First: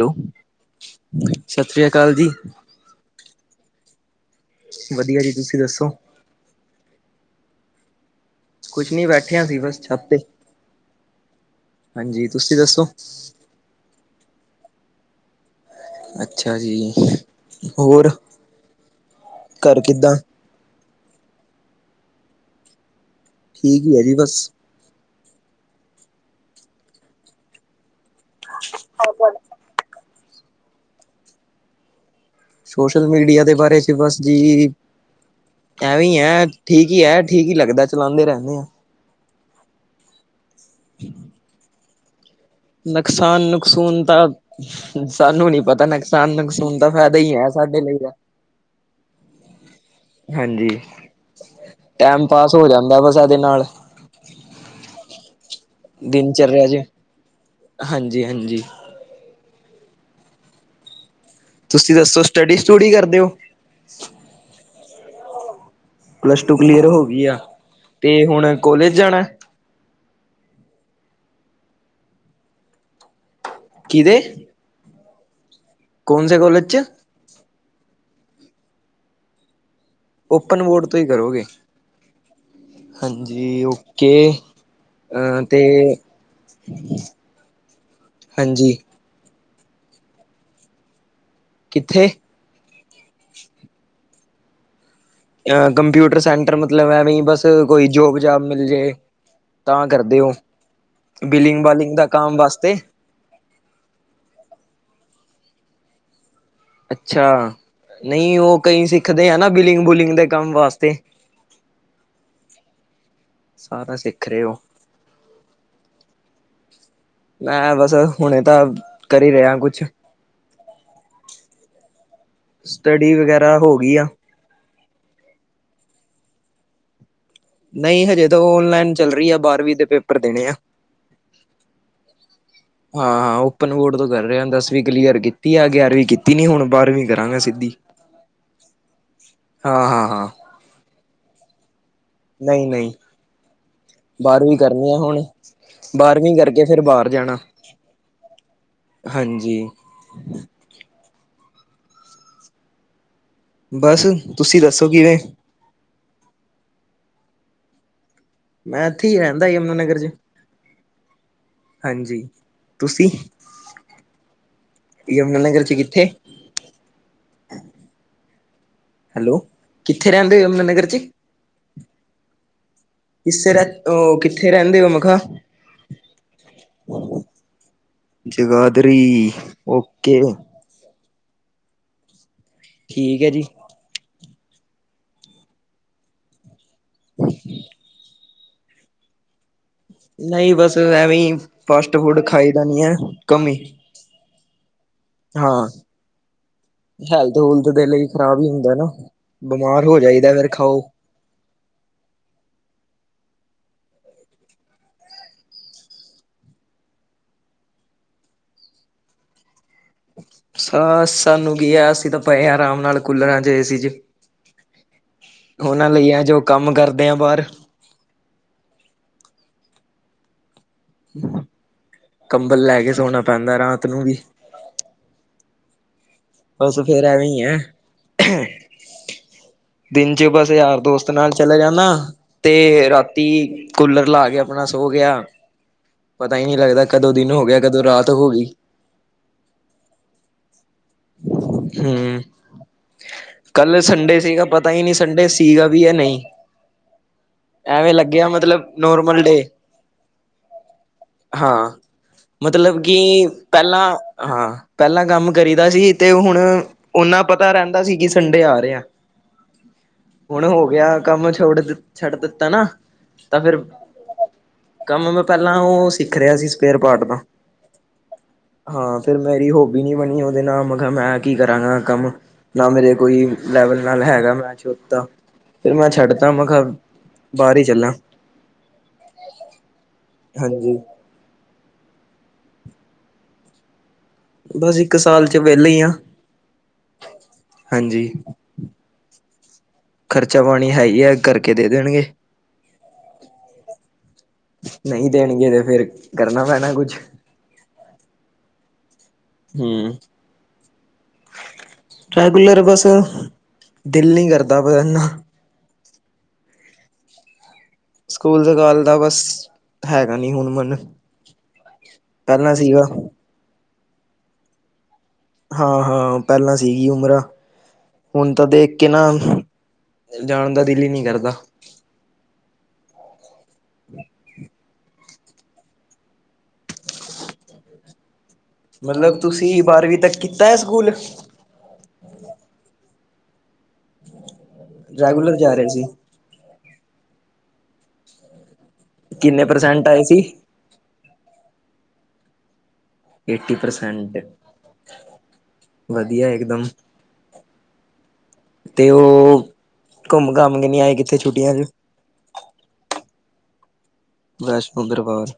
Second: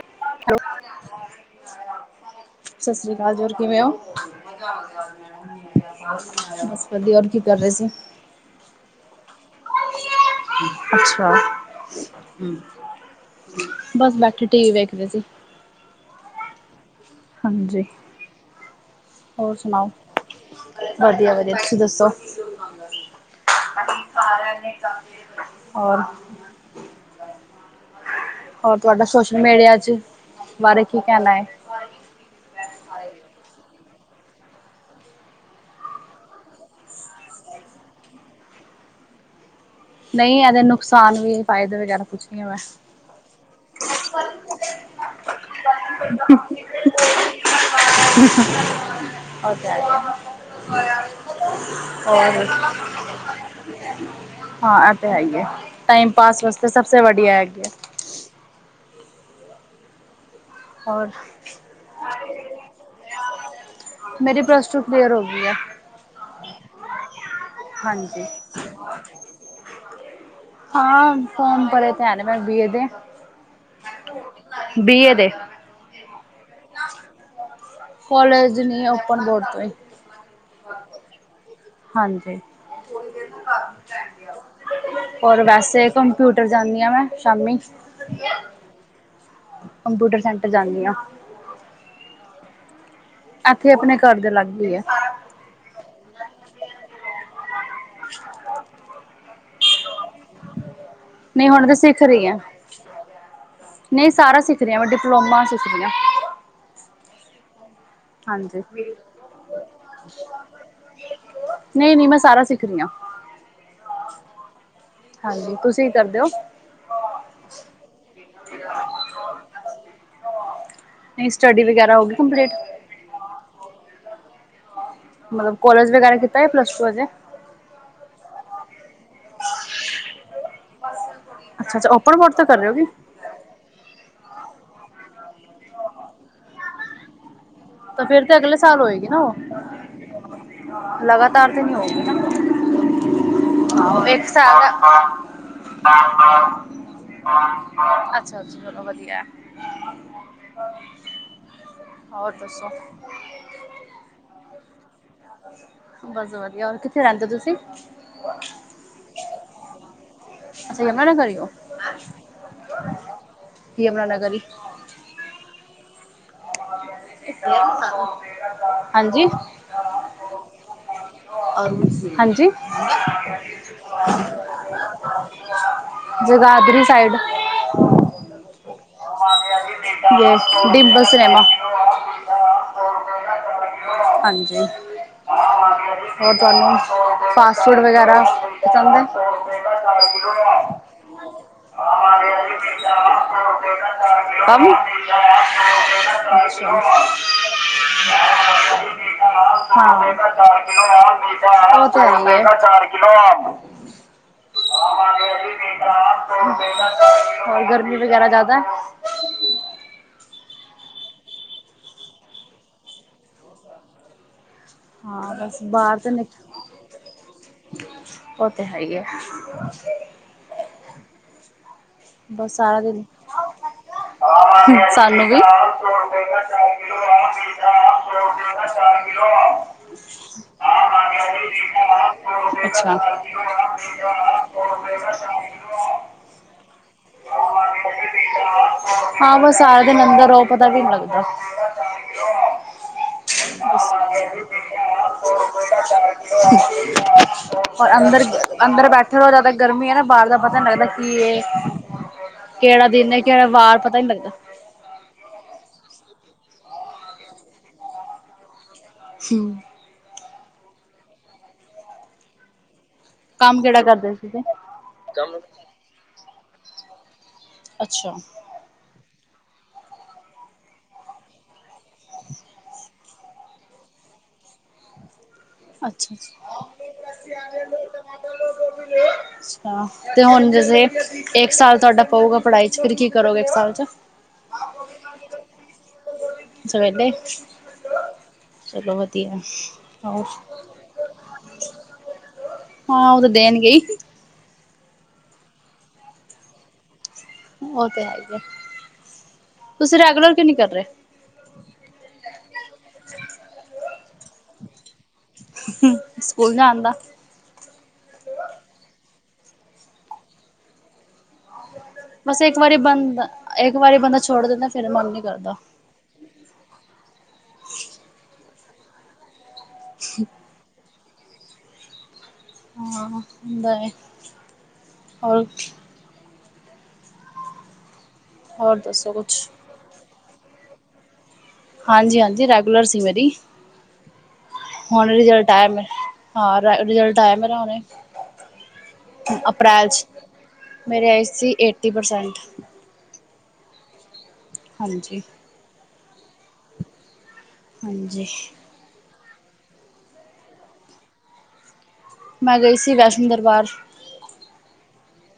Hello ਸਤਿ ਸ੍ਰੀ ਅਕਾਲ ਜੀ ਸਤਿ ਸ਼੍ਰੀ ਅਕਾਲ ਜੀ ਹੋਰ ਕਿਵੇਂ ਹੋ ਵਧੀਆ ਜੀ ਤੁਸੀਂ ਦੱਸੋ? ਵਦੀਆ ਕੀ ਕਰ ਰਹੇ ਸੀ। ਕੁਛ ਨੀ ਬੈਠਿਆ ਸੀ ਬਸ ਛੱਤ ਤੇ ਅੱਛਾ ਹਾਂਜੀ ਤੁਸੀਂ ਦੱਸੋ ਬਸ ਬੈਠੇ ਟੀ ਵੀ ਵੇਖਦੇ ਸੀ। ਅੱਛਾ ਜੀ ਹਾਂਜੀ ਹੋਰ ਹੋਰ ਘਰ ਸੁਣਾਓ ਕਿੱਦਾਂ? ਵਧੀਆ ਵਧੀਆ ਤੁਸੀਂ ਦੱਸੋ ਠੀਕ ਹੀ ਹੈ ਜੀ ਬਸ। ਸਾਰਿਆਂ ਹੋਰ ਹੋਰ ਤੁਹਾਡਾ ਸੋਸ਼ਲ ਮੀਡੀਆ ਚ ਬਾਰੇ ਕੀ ਕਹਿਣਾ ਹੈ। ਸੋਸ਼ਲ ਮੀਡੀਆ ਦੇ ਬਾਰੇ ਚ ਬਸ ਜੀ ਐਵੇਂ ਹੈ ਠੀਕ ਹੀ ਹੈ ਠੀਕ ਹੀ ਲੱਗਦਾ ਚਲਾਉਂਦੇ ਰਹਿੰਦੇ ਆ ਨਹੀਂ ਇਹਦੇ ਨੁਕਸਾਨ ਵੀ ਫਾਇਦੇ ਵਗੈਰਾ ਕੁਛ ਨੀ ਬਸ ਨੁਕਸਾਨ ਨੁਕਸਾਨ ਤਾਂ ਸਾਨੂੰ ਨੀ ਪਤਾ ਨੁਕਸਾਨ ਨਕਸੂਨ ਦਾ ਫਾਇਦਾ ਹੀ ਹੈ ਸਾਡੇ ਲਈ ਹੈ। ਹੋ ਤਾਂ ਹਾਂਜੀ ਟੈਮ ਹੋਰ ਪਾਸ ਹੋ ਜਾਂਦਾ ਬਸ ਇਹਦੇ ਨਾਲ ਹਾਂ ਇ ਤਾਂ ਹੈ ਹੀ ਏ ਟਾਈਮ ਪਾਸ ਵਾਸਤੇ ਸਭਸੇ ਵਧੀਆ ਹੈੱਗੇ ਹਾਂਜੀ ਹਾਂਜੀ ਹੋਰ ਤੁਸੀਂ ਦੱਸੋ, ਸਟੱਡੀ ਸਟੂਡੀ ਕਰਦੇ ਹੋ ਮੇਰੀ ਪ੍ਰਲਸ ਟੂ, ਕਲੀਅਰ ਹੋ ਗਈ ਹੈ ਪਲੱਸ ਟੂ ਕਲੀਅਰ ਹੋ ਗਈ ਆ, ਤੇ ਹਾਂਜੀ ਹੁਣ ਕੋਲੇਜ ਜਾਣਾ ਹਾਂ ਫੋਰਮ ਭਰੇ ਤੇ ਹੈਨੇ, ਮੈਂ ਬੀ ਏ ਦੇ ਕਿਦੇ ਬੀ ਏ, ਦੇ ਕੌਨ ਸੇ ਕਾੱਲੇਜ ਚ ਕੋਲੇਜ ਨਹੀਂ, ਓਪਨ ਬੋਰਡ ਤੋਂ ਓਪਨ ਬੋਰਡ, ਤੋਂ ਹੀ ਕਰੋਗੇ ਹਾਂਜੀ ਹਾਂਜੀ ਓਕੇ ਹੋਰ ਅ ਤੇ ਵੈਸੇ, ਕੰਪਿਊਟਰ ਜਾਂਦੀ ਆਂ, ਮੈਂ ਸ਼ਾਮੀ ਹਾਂਜੀ ਕੰਪਿਊਟਰ ਸੈਂਟਰ ਜਾਂਨੀ ਆਂ ਕਿੱਥੇ ਏਥੇ ਆਪਣੇ ਘਰ ਦੇ ਲਾਗੇ ਹੀ ਐ ਅ ਕੰਪਿਊਟਰ ਸੈਂਟਰ, ਮਤਲਬ ਐਵੇਂ ਬਸ ਕੋਈ ਜੋਬ ਜਾਬ ਮਿਲ ਜੇ ਤਾਂ ਕਰਦੇ ਹੋ, ਨਹੀਂ ਬਿਲਿੰਗ ਹੁਣ ਤਾਂ ਬਾਲਿੰਗ ਸਿੱਖ ਦਾ ਰਹੀ ਹੈ ਕੰਮ ਵਾਸਤੇ ਨਹੀਂ ਸਾਰਾ ਸਿੱਖਦੀਆਂ, ਮੈਂ ਡਿਪਲੋਮਾ ਸਿੱਖਦੀ ਆਂ ਅੱਛਾ ਨਹੀਂ ਉਹ ਹਾਂਜੀ ਕਈ ਸਿੱਖਦੇ ਆ, ਨਾ ਬਿਲਿੰਗ ਬੁਲਿੰਗ ਦੇ ਕੰਮ ਵਾਸਤੇ ਨਹੀਂ ਨਹੀਂ, ਮੈਂ ਸਾਰਾ ਸਿੱਖਦੀ ਆਂ ਸਾਰਾ ਸਿੱਖ ਰਹੇ ਹੋ ਹਾਂਜੀ, ਤੁਸੀਂ ਕੀ ਕਰਦੇ ਹੋ ਮੈਂ ਬਸ ਹੁਣੇ ਤਾਂ ਕਰੀ ਹੀ ਰਿਹਾ ਕੁਛ ਨਹੀਂ ਸਟੱਡੀ ਵਗੈਰਾ, ਹੋ ਗਈ ਕੰਪਲੀਟ ਸਟੱਡੀ ਵਗੈਰਾ ਹੋ ਗਈ ਆ ਮਤਲਬ ਕੋਲਜ ਵਗੈਰਾ ਕੀਤਾ ਹੈ, ਪਲੱਸ ਟੂ ਅਜੇ ਨਹੀਂ ਹਜੇ ਤਾਂ ਔਨਲਾਈਨ ਚੱਲ ਰਹੀ ਆ, ਬਾਰਵੀਂ ਦੇ ਪੇਪਰ ਦੇਣੇ ਐ ਅੱਛਾ ਅੱਛਾ ਔਪਨ ਬੋਰਡ ਤੋ ਕਰ ਰਹੇ ਹੋ ਜੀ। ਹਾਂ ਹਾਂ ਓਪਨ ਬੋਰਡ ਤੋਂ ਕਰ ਰਿਹਾ, ਦਸਵੀਂ ਕਲੀਅਰ ਕੀਤੀ ਆ, ਗਿਆਰਵੀਂ ਕੀਤੀ ਨੀ, ਹੁਣ ਬਾਰਵੀਂ ਕਰਾਂਗੇ ਸਿੱਧੀ ਤਾਂ ਫਿਰ ਤੇ ਅਗਲੇ ਸਾਲ ਹੋਏਗੀ ਨਾ ਉਹ ਹਾਂ-ਹਾਂ-ਹਾਂ ਲਗਾਤਾਰ ਤੇ ਨੀ ਹੋਏਗੀ ਨਾ ਨਹੀਂ-ਨਹੀਂ ਫਿਰ, ਇੱਕ ਬਾਰਵੀਂ ਸਾਲ ਕਰਨੀ ਆ ਹੁਣ ਬਾਰਵੀਂ ਕਰਕੇ ਫਿਰ ਬਾਹਰ ਜਾਣਾ ਅੱਛਾ ਅੱਛਾ ਚਲੋ ਵਧੀਆ ਹਾਂਜੀ। ਦਸ਼ੌ ਬਸ, ਤੁਸੀਂ ਦੱਸੋ ਕਿਵੇਂ ਬਸ ਵਧੀਆ, ਹੋਰ ਕਿੱਥੇ ਰਹਿੰਦੇ ਹੋ ਤੁਸੀਂ ਮੈਂ ਇੱਥੇ ਹੀ ਰਹਿੰਦਾ, ਯਮੁਨਾ ਨਗਰ ਜੀ ਅੱਛਾ ਯਮੁਨਾ ਨਗਰ ਈ ਉਹ, ਤੁਸੀਂ ਯਮੁਨਾ ਨਗਰ ਹੀ ਯਮੁਨਾ ਨਗਰ ਚ ਕਿੱਥੇ ਸ [unintelligible] ਹੈਲੋ, ਕਿੱਥੇ ਰਹਦੇ ਹੋ, ਯਮੁਨ ਨਗਰ ਚ ਹਾਂਜੀ ਕਿਸੇ ਰ ਉਹ, ਕਿੱਥੇ ਰਹਿੰਦੇ ਹੋ ਮਖਾਂ ਜਗਾਦਰੀ ਸਾਈਡ ਜਗਾਦਰੀ ਓਕੇ ਡਿੰਬਸ ਹੈ ਨਾ ਠੀਕ ਹੈ ਜੀ ਹਾਂਜੀ, ਹੋਰ ਤੁਹਾਨੂੰ ਫਾਸਟ ਫੂਡ ਵਗੈਰਾ ਚੰਗਾ ਐ ਨਹੀਂ ਬਸ ਐਵੇਂ ਈ, ਫਾਸਟ ਫੂਡ ਖਾਈ ਦਾ ਨਹੀਂ ਹੈ, ਕਮ ਹੀ ਕੰਮ ਹਾਂ ਹੈਲਥ ਹੂਲਥ ਦੇ ਲਈ ਖ਼ਰਾਬ ਹੀ ਹੁੰਦਾ ਨਾ ਬਿਮਾਰ ਹੋ ਜਾਈਦਾ ਫੇਿਰ ਖਾਓ। [unintelligible] ਹੋਰ ਗਰਮੀ ਵਗੈਰਾ ਜ਼ਿਆਦਾ [unintelligible] ਸ ਸਾਨੂੰ ਕੀ ਹੈ ਅਸੀਂ ਤਾਂ ਪਏ ਹਾਂ ਆਰਾਮ ਨਾਲ ਕੂਲਰਾਂ ਚ ਏ ਸੀ ਜੇ ਹਾਂ ਬਸ ਉਹਨਾਂ ਲਈ ਆ ਜੋ ਕੰਮ ਕਰਦੇ ਆ ਬਾਹਰ ਓ ਤੇ ਹੈ ਈ ਐ। ਬਸ ਕੰਬਲ ਸਾਰਾ ਲੈ ਕੇ ਦਿਨ ਸੋਣਾ ਪੈਂਦੈ ਰਾਤ ਨੂੰ ਵੀ। ਸਾਨੂੰ ਵੀ। ਬੱਸ ਫੇਰ ਐਵੇਂ ਈ ਐ। [inaudible] ਦਿਨ ਚ ਬਸ ਯਾਰ ਦੋਸਤ ਨਾਲ ਚਲੇ ਜਾਂਨਾ ਤੇ ਰਾਤ ਤੀ, ਕੂਲਰ ਲਾ ਕੇ ਆਪਣਾ ਸੋ ਗਿਆ। ਪਤਾ ਹੀ ਨਹੀਂ ਲੱਗਦਾ ਕਦੋਂ ਦਿਨ ਹੋ ਗਿਆ ਕਦੋਂ ਰਾਤ ਹੋ ਗਈ। ਹਾਂ, ਬਸ ਸਾਰਾ ਦਿਨ ਅੰਦਰ ਰਹੋ ਪਤਾ ਵੀ ਨੀ ਲਗਦਾ। ਹੰ ਬਸ, ਹੀ ਨਹੀਂ ਸੰਡੇ ਸੀਗਾ ਵੀ ਹੈ ਨਹੀਂ [unintelligible] ਪਰ ਐਵੇਂ ਅੰਦਰ ਲੱਗਿਆ ਮਤਲਬ ਅੰਦਰ ਬੈਠੇ ਨੋਰਮਲ ਰਹੋ ਡੇ ਜਿਆਦਾ ਗਰਮੀ ਹੈ ਨਾ ਬਾਹਰ ਦਾ ਪਤਾ ਨੀ ਲੱਗਦਾ ਕੀ ਇਹ ਹਾਂ ਮਤਲਬ ਕਿਹੜਾ ਕਿ ਦਿਨ ਹੈ ਕਿਹੜਾ ਵਾਰ ਪਹਿਲਾਂ ਪਤਾ ਨੀ ਲੱਗਦਾ ਹਾਂ ਪਹਿਲਾਂ ਕੰਮ ਕਰੀ ਦਾ ਸੀ ਤੇ ਹੁਣ ਓਨਾ ਪਤਾ ਰਹਿੰਦਾ ਸੀ ਕਿ ਸੰਡੇ ਆ ਰਹੇ ਆ ਹਮ [unintelligible] ਹੁਣ ਹੋ ਗਿਆ ਕੰਮ ਛੋੜ ਛੱਡ ਦਿੱਤਾ ਨਾ ਤਾਂ ਫਿਰ ਕੰਮ ਕਿਹੜਾ ਕਰਦੇ ਸੀ ਤੇ ਕੰਮ ਮੈਂ ਪਹਿਲਾਂ ਉਹ ਸਿੱਖ ਰਿਹਾ ਸੀ ਸਪੇਅਰ ਪਾਰਟ ਦਾ ਅੱਛਾ। ਹਾਂ ਫੇਿਰ ਮੇਰੀ ਹੋਬੀ ਨੀ ਬਣੀ ਉਹਦੇ ਨਾਲ ਮੈਂ ਕਿਹਾ ਮੈਂ ਕੀ ਕਰਾਂਗਾ ਕੰਮ ਨਾ ਮੇਰੇ ਕੋਈ ਲੈਵਲ ਨਾਲ ਹੈਗਾ ਮੈਚ ਉ ਤਾਂ ਫਿਰ ਮੈਂ ਅੱਛਾ ਛੱਡਤਾ ਅੱਛਾ ਮੈਂ ਕਿਹਾ ਬਾਹਰ ਹੀ ਚੱਲਾਂ [unintelligible] ਅੱਛਾ ਤੇ ਹੁਣ ਹਾਂਜੀ ਜਸੇ ਇੱਕ ਸਾਲ ਤੁਹਾਡਾ ਪਊਗਾ ਪੜ੍ਹਾਈ ਚ ਫਿਰ ਕੀ ਕਰੋਗਾ ਇੱਕ ਸਾਲ ਚ [unintelligible] ਬਸ ਇੱਕ ਸਾਲ ਚ ਵਿਹਲੇ ਹੀ ਆ ਸਵੇਡੇ ਹਾਂਜੀ। ਚਲੋ ਵਧੀਆ। ਹੋਰ ਖਰਚਾ ਪਾਣੀ ਹੈ ਹੀ ਐ ਕਰਕੇ ਦੇ ਦੇਣਗੇ। ਹਾਂ ਉਹ ਤਾਂ ਦੇਣਗੇ ਹੀ ਨਹੀਂ ਦੇਣਗੇ ਤੇ ਫੇਰ ਕਰਨਾ ਪੈਣਾ ਕੁੱਛ। ਉਹ ਤੇ ਹੈ ਹੀ ਐ ਹੂੰ। ਤੁਸੀਂ ਰੈਗੂਲਰ ਕਿਓਂ ਨੀ ਕਰ ਰਹੇ? ਰੈਗੂਲਰ ਬਸ ਦਿਲ ਨਹੀਂ ਕਰਦਾ ਪਿਆ ਇੰਨਾ। ਸਕੂਲ ਜਾਣ ਦਾ ਸਕੂਲ- ਸਕਾਲ ਦਾ ਬਸ ਹੈਗਾ ਨੀ ਹੁਣ ਮਨ। ਬਸ ਪਹਿਲਾਂ ਇੱਕ ਵਾਰੀ ਸੀਗਾ। ਬੰਦਾ ਇੱਕ ਵਾਰੀ ਬੰਦਾ ਛੋੜ ਦਿੰਦਾ ਫੇਰ ਮੰਨ ਨੀ ਕਰਦਾ ਹਾਂ-ਹਾਂ ਪਹਿਲਾਂ ਸੀਗੀ ਉਮਰ ਹੁਣ ਤਾਂ ਦੇਖ ਕੇ ਨਾ ਜਾਣ ਦਾ ਦਿਲ ਹੀ ਨਹੀਂ ਕਰਦਾ। ਹਾਂ ਹੁੰਦਾ ਏ ਹੋਰ ਹੋਰ ਦੱਸੋ ਮਤਲਬ ਕੁਛ ਤੁਸੀਂ ਬਾਰਵੀਂ ਤੱਕ ਕੀਤੈ ਸਕੂਲ? ਹਾਂਜੀ ਹਾਂਜੀ ਰੈਗੂਲਰ ਸੀ ਮੇਰੀ ਹੁਣ ਰੈਗੂਲਰ ਰਿਜਲਟ ਜਾ ਰਹੇ ਆਇਆ ਸੀ। ਮੇਰਾ। ਹਾਂ ਰੈ ਰਿਜਲਟ ਆਇਆ ਮੇਰਾ ਹੁਣੇ ਕਿੰਨੇ ਅਪ੍ਰੈਲ ਪ੍ਰਸੈਂਟ ਆਏ ਚ। ਸੀ? ਮੇਰੇ ਆਏ ਸੀ ਏਟੀ ਪਰਸੈਂਟ। Eighty percent. ਹਾਂਜੀ ਵਧੀਆ ਏਕਦਮ। ਹਾਂਜੀ। ਤੇ ਓ ਘੁੰਮ-ਘਾਮ ਕੇ ਨਹੀਂ ਆਏ ਕਿੱਥੇ ਛੁੱਟੀਆਂ ਚ। ਮੈਂ ਗਈ ਸੀ, ਵੈਸ਼ਨੋ ਦਰਬਾਰ। ਵੈਸ਼ਨੋ ਦਰਬਾਰ।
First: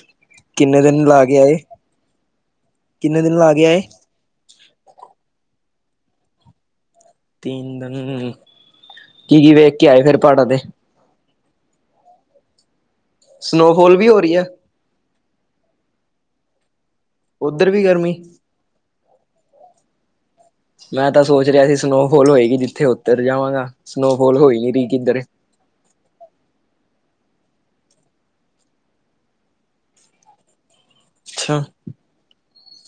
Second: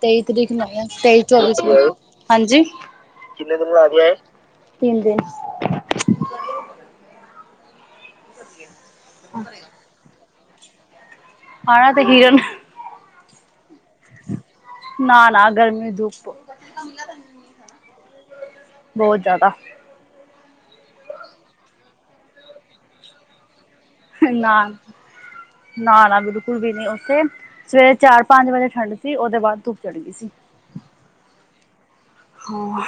ਤੇਈ ਤਰੀਕ ਨੂੰ ਆਈ ਕਿੰਨੇ ਆਂ, ਦਿਨ ਤੇਈ ਲਾ ਕੇ ਚੌਵੀ ਆਏ ਚ, ਕਿਦਣ ਗਏ, ਹਾਂਜੀ, ਕਿੰਨੇ ਦਿਨ ਲਾ ਕੇ ਆਏ? ਤਿੰਨ ਦਿਨ ਚ। ਤਿੰਨ ਦਿਨ, ਕੀ ਵੇਖ ਕੇ ਆਏ ਫੇਰ ਪਹਾੜਾਂ ਤੇ? ਪਹਾੜਾਂ ਤੇ ਹਿਰਨ। ਸਨੋਫੋਲ ਵੀ ਹੋ ਰਹੀ ਐ? ਨਾ, ਨਾ, ਗਰਮੀ ਧੁੱਪ। ਉੱਧਰ, ਵੀ ਗਰਮੀ? ਬਹੁਤ, ਜ਼ਿਆਦਾ। ਮੈਂ ਤਾਂ, ਸੋਚ ਰਿਹਾ ਸੀ ਸਨੋਫੋਲ ਹੋਏਗੀ। ਜਿੱਥੇ ਉੱਧਰ, ਜਾਵਾਂਗਾ ਸਨੋਫੋਲ ਹੋਈ ਨਹੀ ਕਿੱਧਰੇ। ਨਾਲ ਨਾ ਬਿਲਕੁਲ, ਵੀ ਨੀ ਉੱਥੇ, ਸਵੇਰੇ ਚਾਰ ਪੰਜ ਵਜੇ ਠੰਡ ਸੀ। ਉਹਦੇ ਬਾਅਦ, ਧੁੱਪ ਚੜ੍ਹ ਗਈ ਸੀ। ਅੱਛਾ, ਹਾਂ।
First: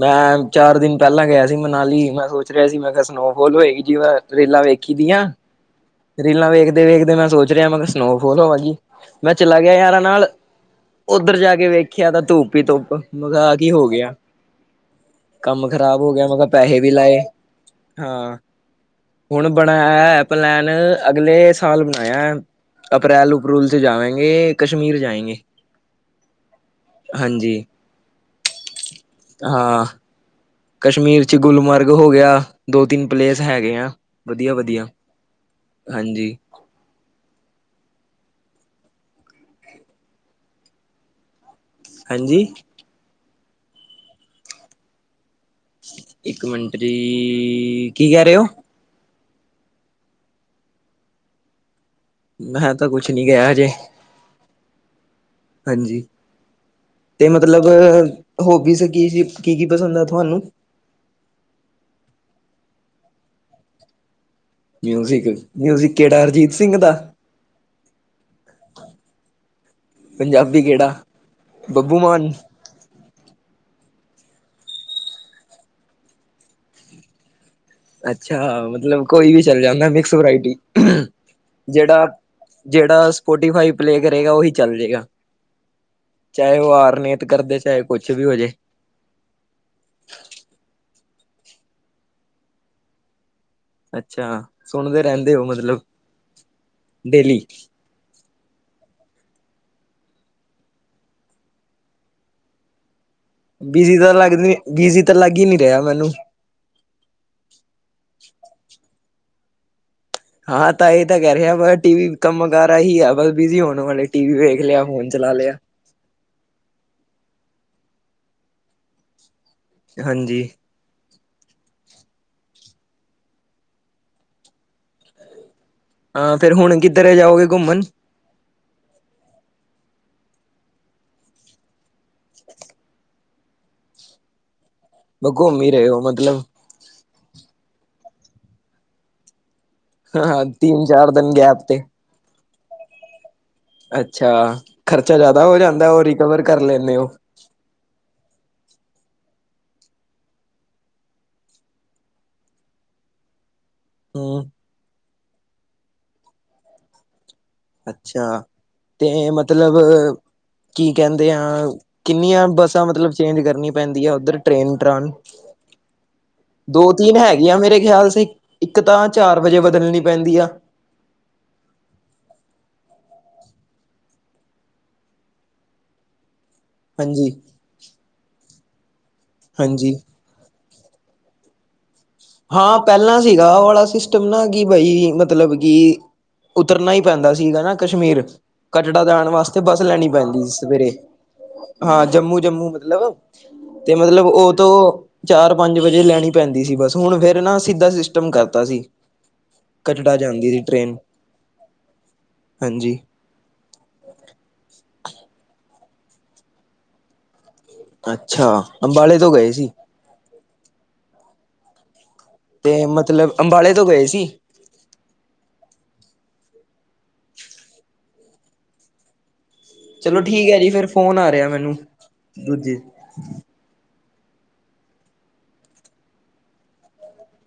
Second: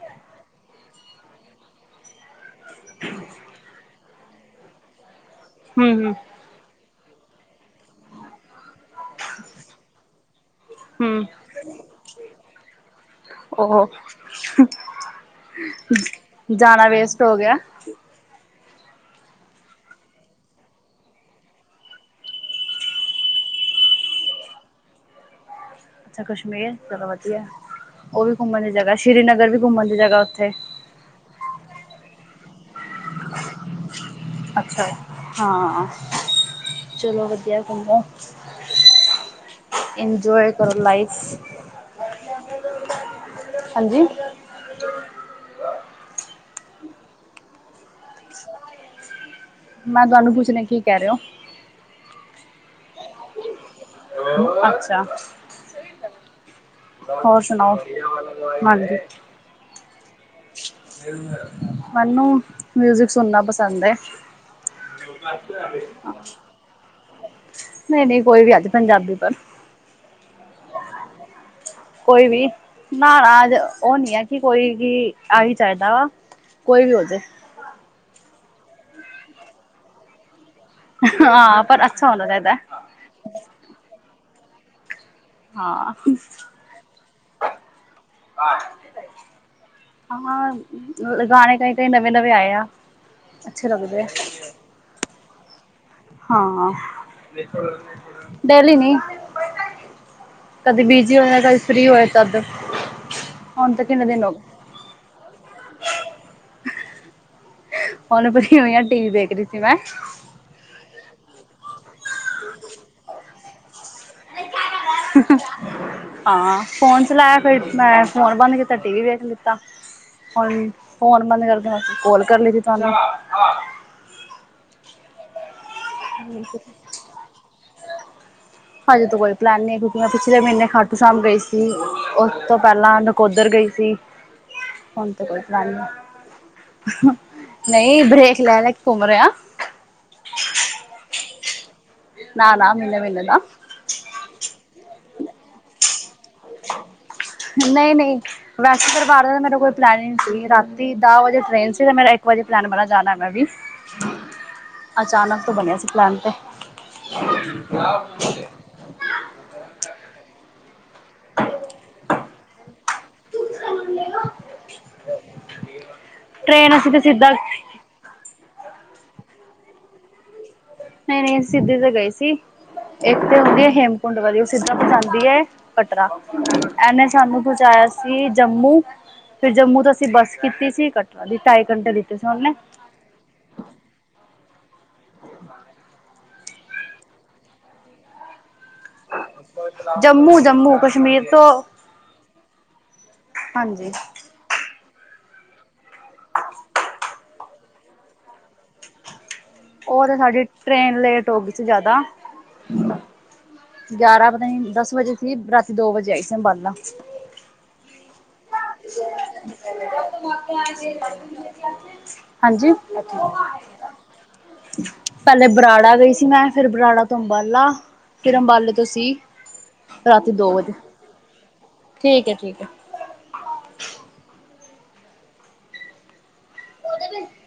ਮੈਂ, ਚਾਰ ਦਿਨ ਪਹਿਲਾਂ, ਗਿਆ ਸੀ ਮਨਾਲੀ ਮੈਂ ਸੋਚ ਰਿਹਾ ਸੀ। ਮੈਂ, ਕਿਹਾ ਸਨੋਫੋਲ ਹੋਏਗੀ ਜਿਵੇਂ ਰੇਲਾ, ਵੇਖੀ ਦੀਆਂ। ਹਮ, ਹਮ ਰੀਲਾਂ ਵੇਖਦੇ-ਵੇਖਦੇ ਮੈਂ ਸੋਚ ਰਿਹਾਂ ਮੈਂ ਕਿਹਾ ਸਨੋਫੋਲ ਹੋਵੇਗੀ ਮੈਂ ਚਲਾ ਗਿਆ ਯਾਰਾਂ ਨਾਲ। ਹੂੰ ਓਧਰ ਜਾ ਕੇ ਵੇਖਿਆ ਤਾਂ ਧੁੱਪ ਹੀ ਧੁੱਪ, ਮੈ ਕਿਹਾ ਆ ਕੀ ਹੋ ਗਿਆ। ਹੰ। ਕੰਮ ਖ਼ਰਾਬ ਹੋ ਗਿਆ, ਮੈਂ ਕਿਹਾ ਪੈਸੇ ਵੀ ਲਾਏ, ਗਿਆ ਹਾਂ। ਹੁਣ ਬਣਾਇਆ ਪਲੈਨ, ਅਗਲੇ ਸਾਲ ਬਣਾਇਆ। ਅਪ੍ਰੈਲ ਅਪਰੂਲ ਚ ਜਾਵੇਂਗੇ, ਕਸ਼ਮੀਰ ਜਾਏਂਗੇ। ਅੱਛਾ ਕਸ਼ਮੀਰ, ਚਲੋ ਵਧੀਆ। ਹਾਂਜੀ ਉਹ ਵੀ ਘੁੰਮਣ ਦੀ ਜਗਾ, ਸ੍ਰੀਨਗਰ ਵੀ ਹਾਂ। ਘੁੰਮਣ ਦੀ ਜਗਾ ਉੱਥੇ। ਕਸ਼ਮੀਰ ਚ ਗੁਲਮਾਰਗ ਹੋ ਗਿਆ, ਦੋ ਤਿੰਨ ਪਲੇਸ ਹੈਗੇ ਆਂ। ਅੱਛਾ, ਹਾਂ। ਹਾਂਜੀ ਚਲੋ ਵਧੀਆ, ਘੁੰਮੋ। ਇੰਜੋਏ ਕਰੋ ਲਾਈਫ। ਹਾਂਜੀ ਹਾਂਜੀ ਇੱਕ ਮਿੰਟ ਜੀ, ਕੀ ਕਹਿ ਰਹੇ ਹੋ? ਮੈਂ ਤੁਹਾਨੂੰ, ਪੁੱਛਣਾ ਕੀ ਕਹਿ ਰਹੇ ਹੋ। ਮੈਂ ਤਾਂ, ਕੁਛ ਨਹੀਂ ਕਿਹੈ ਅਜੇ। ਅੱਛਾ, ਹਾਂਜੀ, ਤੇ ਹੋਰ ਮਤਲਬ ਸੁਣਾਓ ਹੋਬੀਜ਼ ਹਾਂਜੀ ਕੀ ਸੀ। ਕੀ, ਕੀ, ਪਸੰਦ ਹੈ ਤੁਹਾਨੂੰ? ਮੈਨੂੰ, ਮਿਊਜਿਕ ਸੁਣਨਾ, ਪਸੰਦ ਹੈ। ਮਿਊਜ਼ਿਕ, ਮਿਊਜਿਕ ਕਿਹੜਾ, ਹਰਜੀਤ ਸਿੰਘ ਦਾ। ਨਹੀਂ ਨਹੀਂ, ਕੋਈ ਵੀ, ਅੱਜ ਪੰਜਾਬੀ, ਬਸ। ਪੰਜਾਬੀ, ਕਿਹੜਾ, ਬੱਬੂ ਮਾਨ। ਕੋਈ ਵੀ ਨਹਾਣਾ [inaudible] ਅਜ ਉਹ ਨੀ ਆ। ਕਿ ਕੋਈ ਵੀ ਆ ਹੀ ਚਾਹੀਦਾ, ਵਾ ਕੋਈ ਵੀ ਹੋਜੇ। ਅੱਛਾ, ਮਤਲਬ ਕੋਈ ਵੀ ਚੱਲ ਜਾਂਦਾ ਹੈ। Mix, variety. ਹਾਂ ਪਰ ਜਿਹੜਾ, ਅੱਛਾ ਹੋਣਾ ਚਾਹੀਦਾ ਜਿਹੜਾ ਸਪੋਟੀਫਾਈ ਪਲੇਅ ਕਰੇਂਗਾ। ਉਹੀ, ਚੱਲ ਜਾਏਗਾ। ਹਾਂ ਚਾਹੇਂ ਉਹ, ਆਰਨੀਤ ਕਰਦੇ ਚਾਹੇ, ਕੁਛ ਵੀ ਹੋਜੇ। ਹਾਂ, ਗਾਣੇ ਕਈ ਕਈ, ਨਵੇਂ ਨਵੇਂ, ਆਏ ਆ। ਅੱਛੇ ਲੱਗਦੇ ਅੱਛਾ, ਸੁਣਦੇ ਰਹਿੰਦੇ ਹੋ, ਮਤਲਬ। ਹਾਂ। ਡੇਲੀ ਡੇਲੀ ਨੀ, ਕਦੀ ਬਿਜੀ ਹੋਏ, ਕਦੀ ਫਰੀ ਹੋਏ। ਤਦ ਹੁਣ ਬਿਜੀ ਕਿੰਨੇ ਤਾਂ ਦਿਨ ਹੋ ਲੱਗਦੀ ਗਏ ਬੀਜੀ ਤਾਂ, ਲੱਗ ਹੀ ਨਹੀ ਰਿਹਾ ਮੈਨੂੰ। ਹੁਣ ਫਰੀ ਹੋਈ ਆ ਟੀ ਵੀ ਦੇਖ ਰਹੀ ਸੀ ਮੈਂ। ਹਾਂ, ਤਾਂ ਇਹ ਤਾਂ ਕਹਿ ਰਹੇ ਆ ਟੀ ਵੀ ਕੰਮ ਕਰ ਆਹੀ ਆ ਬਿਜੀ ਹੋਣ ਵਾਲੇ ਹੀ ਹੈ। ਟੀ, ਵੀ ਵੇਖ ਲਿਆ, ਫੋਨ ਚਲਾ ਲਿਆ। ਹਾਂ, ਫੋਨ ਚਲਾਇਆ ਫਿਰ ਮੈਂ, ਫੋਨ ਬੰਦ ਕੀਤਾ ਟੀ ਵੀ ਵੇਖ ਲੀਤਾ ਹਾਂਜੀ ਹੁਣ ਫੋਨ ਬੰਦ ਕਰਦੇ ਨਾਲ ਕੋਲ ਕਰ ਲਈ ਸੀ ਤੁਹਾਨੂੰ। ਹਾਂ ਫੇਰ ਹੁਣ ਕਿੱਧਰੇ ਜਾਓਗੇ ਘੁੰਮਣ? ਹਜੇ ਤੋਂ ਕੋਈ ਪਲੈਨ ਨਹੀਂ ਹੈ ਕਿਉਂਕਿ ਮੈਂ ਪਿਛਲੇ ਮਹੀਨੇ ਖਾਟੂ ਸ਼ਾਮ ਗਈ ਸੀ, ਉਸ ਤੋਂ ਪਹਿਲਾਂ ਨਕੋਦਰ ਗਈ ਸੀ। [inaudible] ਹੁਣ ਤਾਂ ਕੋਈ ਘੁੰਮ ਪਲਾਨ ਹੀ ਰਹੇ ਹੋ ਨਹੀਂ ਮਤਲਬ। ਨਹੀਂ ਬਰੇੇਕ ਲੈ-ਲੈ ਕੇ ਘੁੰਮ ਰਹੇ ਆ। ਹਾਂ-ਹਾਂ ਤੀਨ-ਚਾਰ ਦਿਨ ਗੈਪ ਤੇ। ਨਾ-ਨਾ ਮਹੀਨੇ-ਮਹੀਨੇ ਦਾ। ਅੱਛਾ, ਖਰਚਾ ਜਿਆਦਾ ਹੋ ਜਾਂਦਾ ਉਹ ਰਿਕਵਰ ਕਰ ਲੈਂਨੇ ਓ। ਨਹੀਂ-ਨਹੀਂ ਵੈਸ਼ਨੋ ਦਰਬਾਰ ਦਾ ਤਾਂ ਮੇਰਾ ਕੋਈ ਪਲੈਨ ਹੀ ਨਹੀਂ ਸੀ ਰਾਤੀ ਦਸ ਵਜੇ ਟ੍ਰਰੇਨ ਸੀ ਤੇ ਮੇਰਾ ਇੱਕ ਵਜੇ ਪਲੈਨ ਬਣਿਆ ਜਾਣਾ ਮੈਂ ਵੀ। ਹਾਂ ਅਚਾਨਕ ਤੋਂ ਬਣਿਆ ਸੀ ਪਲੈਨ 'ਤੇ। ਅੱਛਾ। ਤੇ ਮਤਲਬ, ਕੀ ਕਹਿੰਦੇ ਆ, ਕਿੰਨੀਆਂ ਬੱਸਾਂ ਮਤਲਬ ਚੇਂਜ ਕਰਨੀਆਂ ਪੈਂਦੀਆ ਉੱਧਰ ਟ੍ਰੇਨ ਟਰਾਨ? ਮਿਹਰਬਾਨੀ ਦੋ-ਤਿੰਨ ਹੈਗੀਆਂ ਮੇਰੇ ਖਿਆਲ ਸੀ, ਇੱਕ ਤਾਂ ਚਾਰ ਵਜੇ ਬਦਲਣੀ ਪੈਂਦੀ ਆ। ਨਹੀਂ-ਨਹੀਂ ਅਸੀਂ ਸਿੱਧੀ ਤੇ ਗਏ ਸੀ। ਇੱਕ ਤੇ ਹੁੰਦੀ ਹੈ ਹੇਮਕੁੰਡ ਵਾਲੀ ਉਹ ਸਿੱਧਾਂ ਪਚਾਦੀ ਏ ਐ, ਪਟਰਾ। ਇਹਨੇ ਹਾਂਜੀ ਸਾਨੂੰ ਪਹੁੰਚਾਇਆ ਸੀ ਜੰਮੂ, ਫਿਰ ਜੰਮੂ ਤੋਂ ਹਾਂਜੀ ਅਸੀਂ ਬੱਸ ਕੀਤੀ ਸੀ ਇਕ ਢਾਈ ਘੰਟੇ ਦੀ। ਹਾਂ ਪਹਿਲਾਂ ਸੀਗਾ ਆਹ ਵਾਲਾ ਸਿਸਟਮ ਨਾ ਕਿ ਬਈ ਮਤਲਬ ਕਿ ਉਤਰਨਾ ਹੀ ਪੈਂਦਾ ਸੀਗਾ ਨਾ ਕਸ਼ਮੀਰ। ਕਟੜਾ ਜਾਣ ਵਾਸਤੇ ਬੱਸ ਲੈਣੀ ਜੰਮੂ ਪੈਂਦੀ ਸੀ ਜੰਮੂ ਸਵੇਰੇ। ਕਸ਼ਮੀਰ ਤੋਂ ਹਾਂ ਜੰਮੂ-ਜੰਮੂ ਮਤਲਬ, ਹਾਂਜੀ ਤੇ ਮਤਲਬ ਉਹ ਤੋਂ ਚਾਰ-ਪੰਜ ਵਜੇ ਲੈਣੀ ਪੈਂਦੀ ਸੀ ਬਸ ਹੁਣ ਫੇਰ ਨਾ ਸਿੱਧਾ ਸਿਸਟਮ ਕਰਤਾ ਸੀ। ਉਹ ਤੇ ਕਟੜਾ ਸਾਡੀ ਜਾਂਦੀ ਸੀ ਟ੍ਰੇਨ ਲੇਟ ਹੋ ਗਈ ਸੀ ਜ਼ਿਆਦਾ। ਹਾਂਜੀ ਗਿਆਰਾਂ ਪਤਾ ਨੀ ਦਸ ਵਜੇ ਸੀ ਰਾਤੀ ਦੋ ਵਜੇ ਆਈ ਸੀ ਅੰਬਾਲਾ। ਅੱਛਾ, ਅੰਬਾਲੇ ਤੋਂ ਗਏ ਸੀ। ਹਾਂਜੀ ਤੇ ਮਤਲਬ ਅੰਬਾਲੇ ਤੋਂ ਗਏ ਸੀ। ਪਹਿਲੇ ਬਰਾੜਾ ਗਈ ਸੀ ਮੈਂ ਫੇਰ ਬਰਾੜਾ ਤੋਂ ਅੰਬਾਲਾ। ਫਿਰ ਅੰਬਾਲੇ ਤੋਂ ਸੀ। ਚਲੋ ਰਾਤੀ ਠੀਕ ਦੋ ਹੈ ਜੀ ਵਜੇ ਫੇਰ ਫੋਨ ਆ ਰਿਹਾ ਮੈਨੂੰ ਠੀਕ ਹੈ ਠੀਕ ਹੈ ਦੂਜੇ ਉਹਦੇ ਵਿੱਚ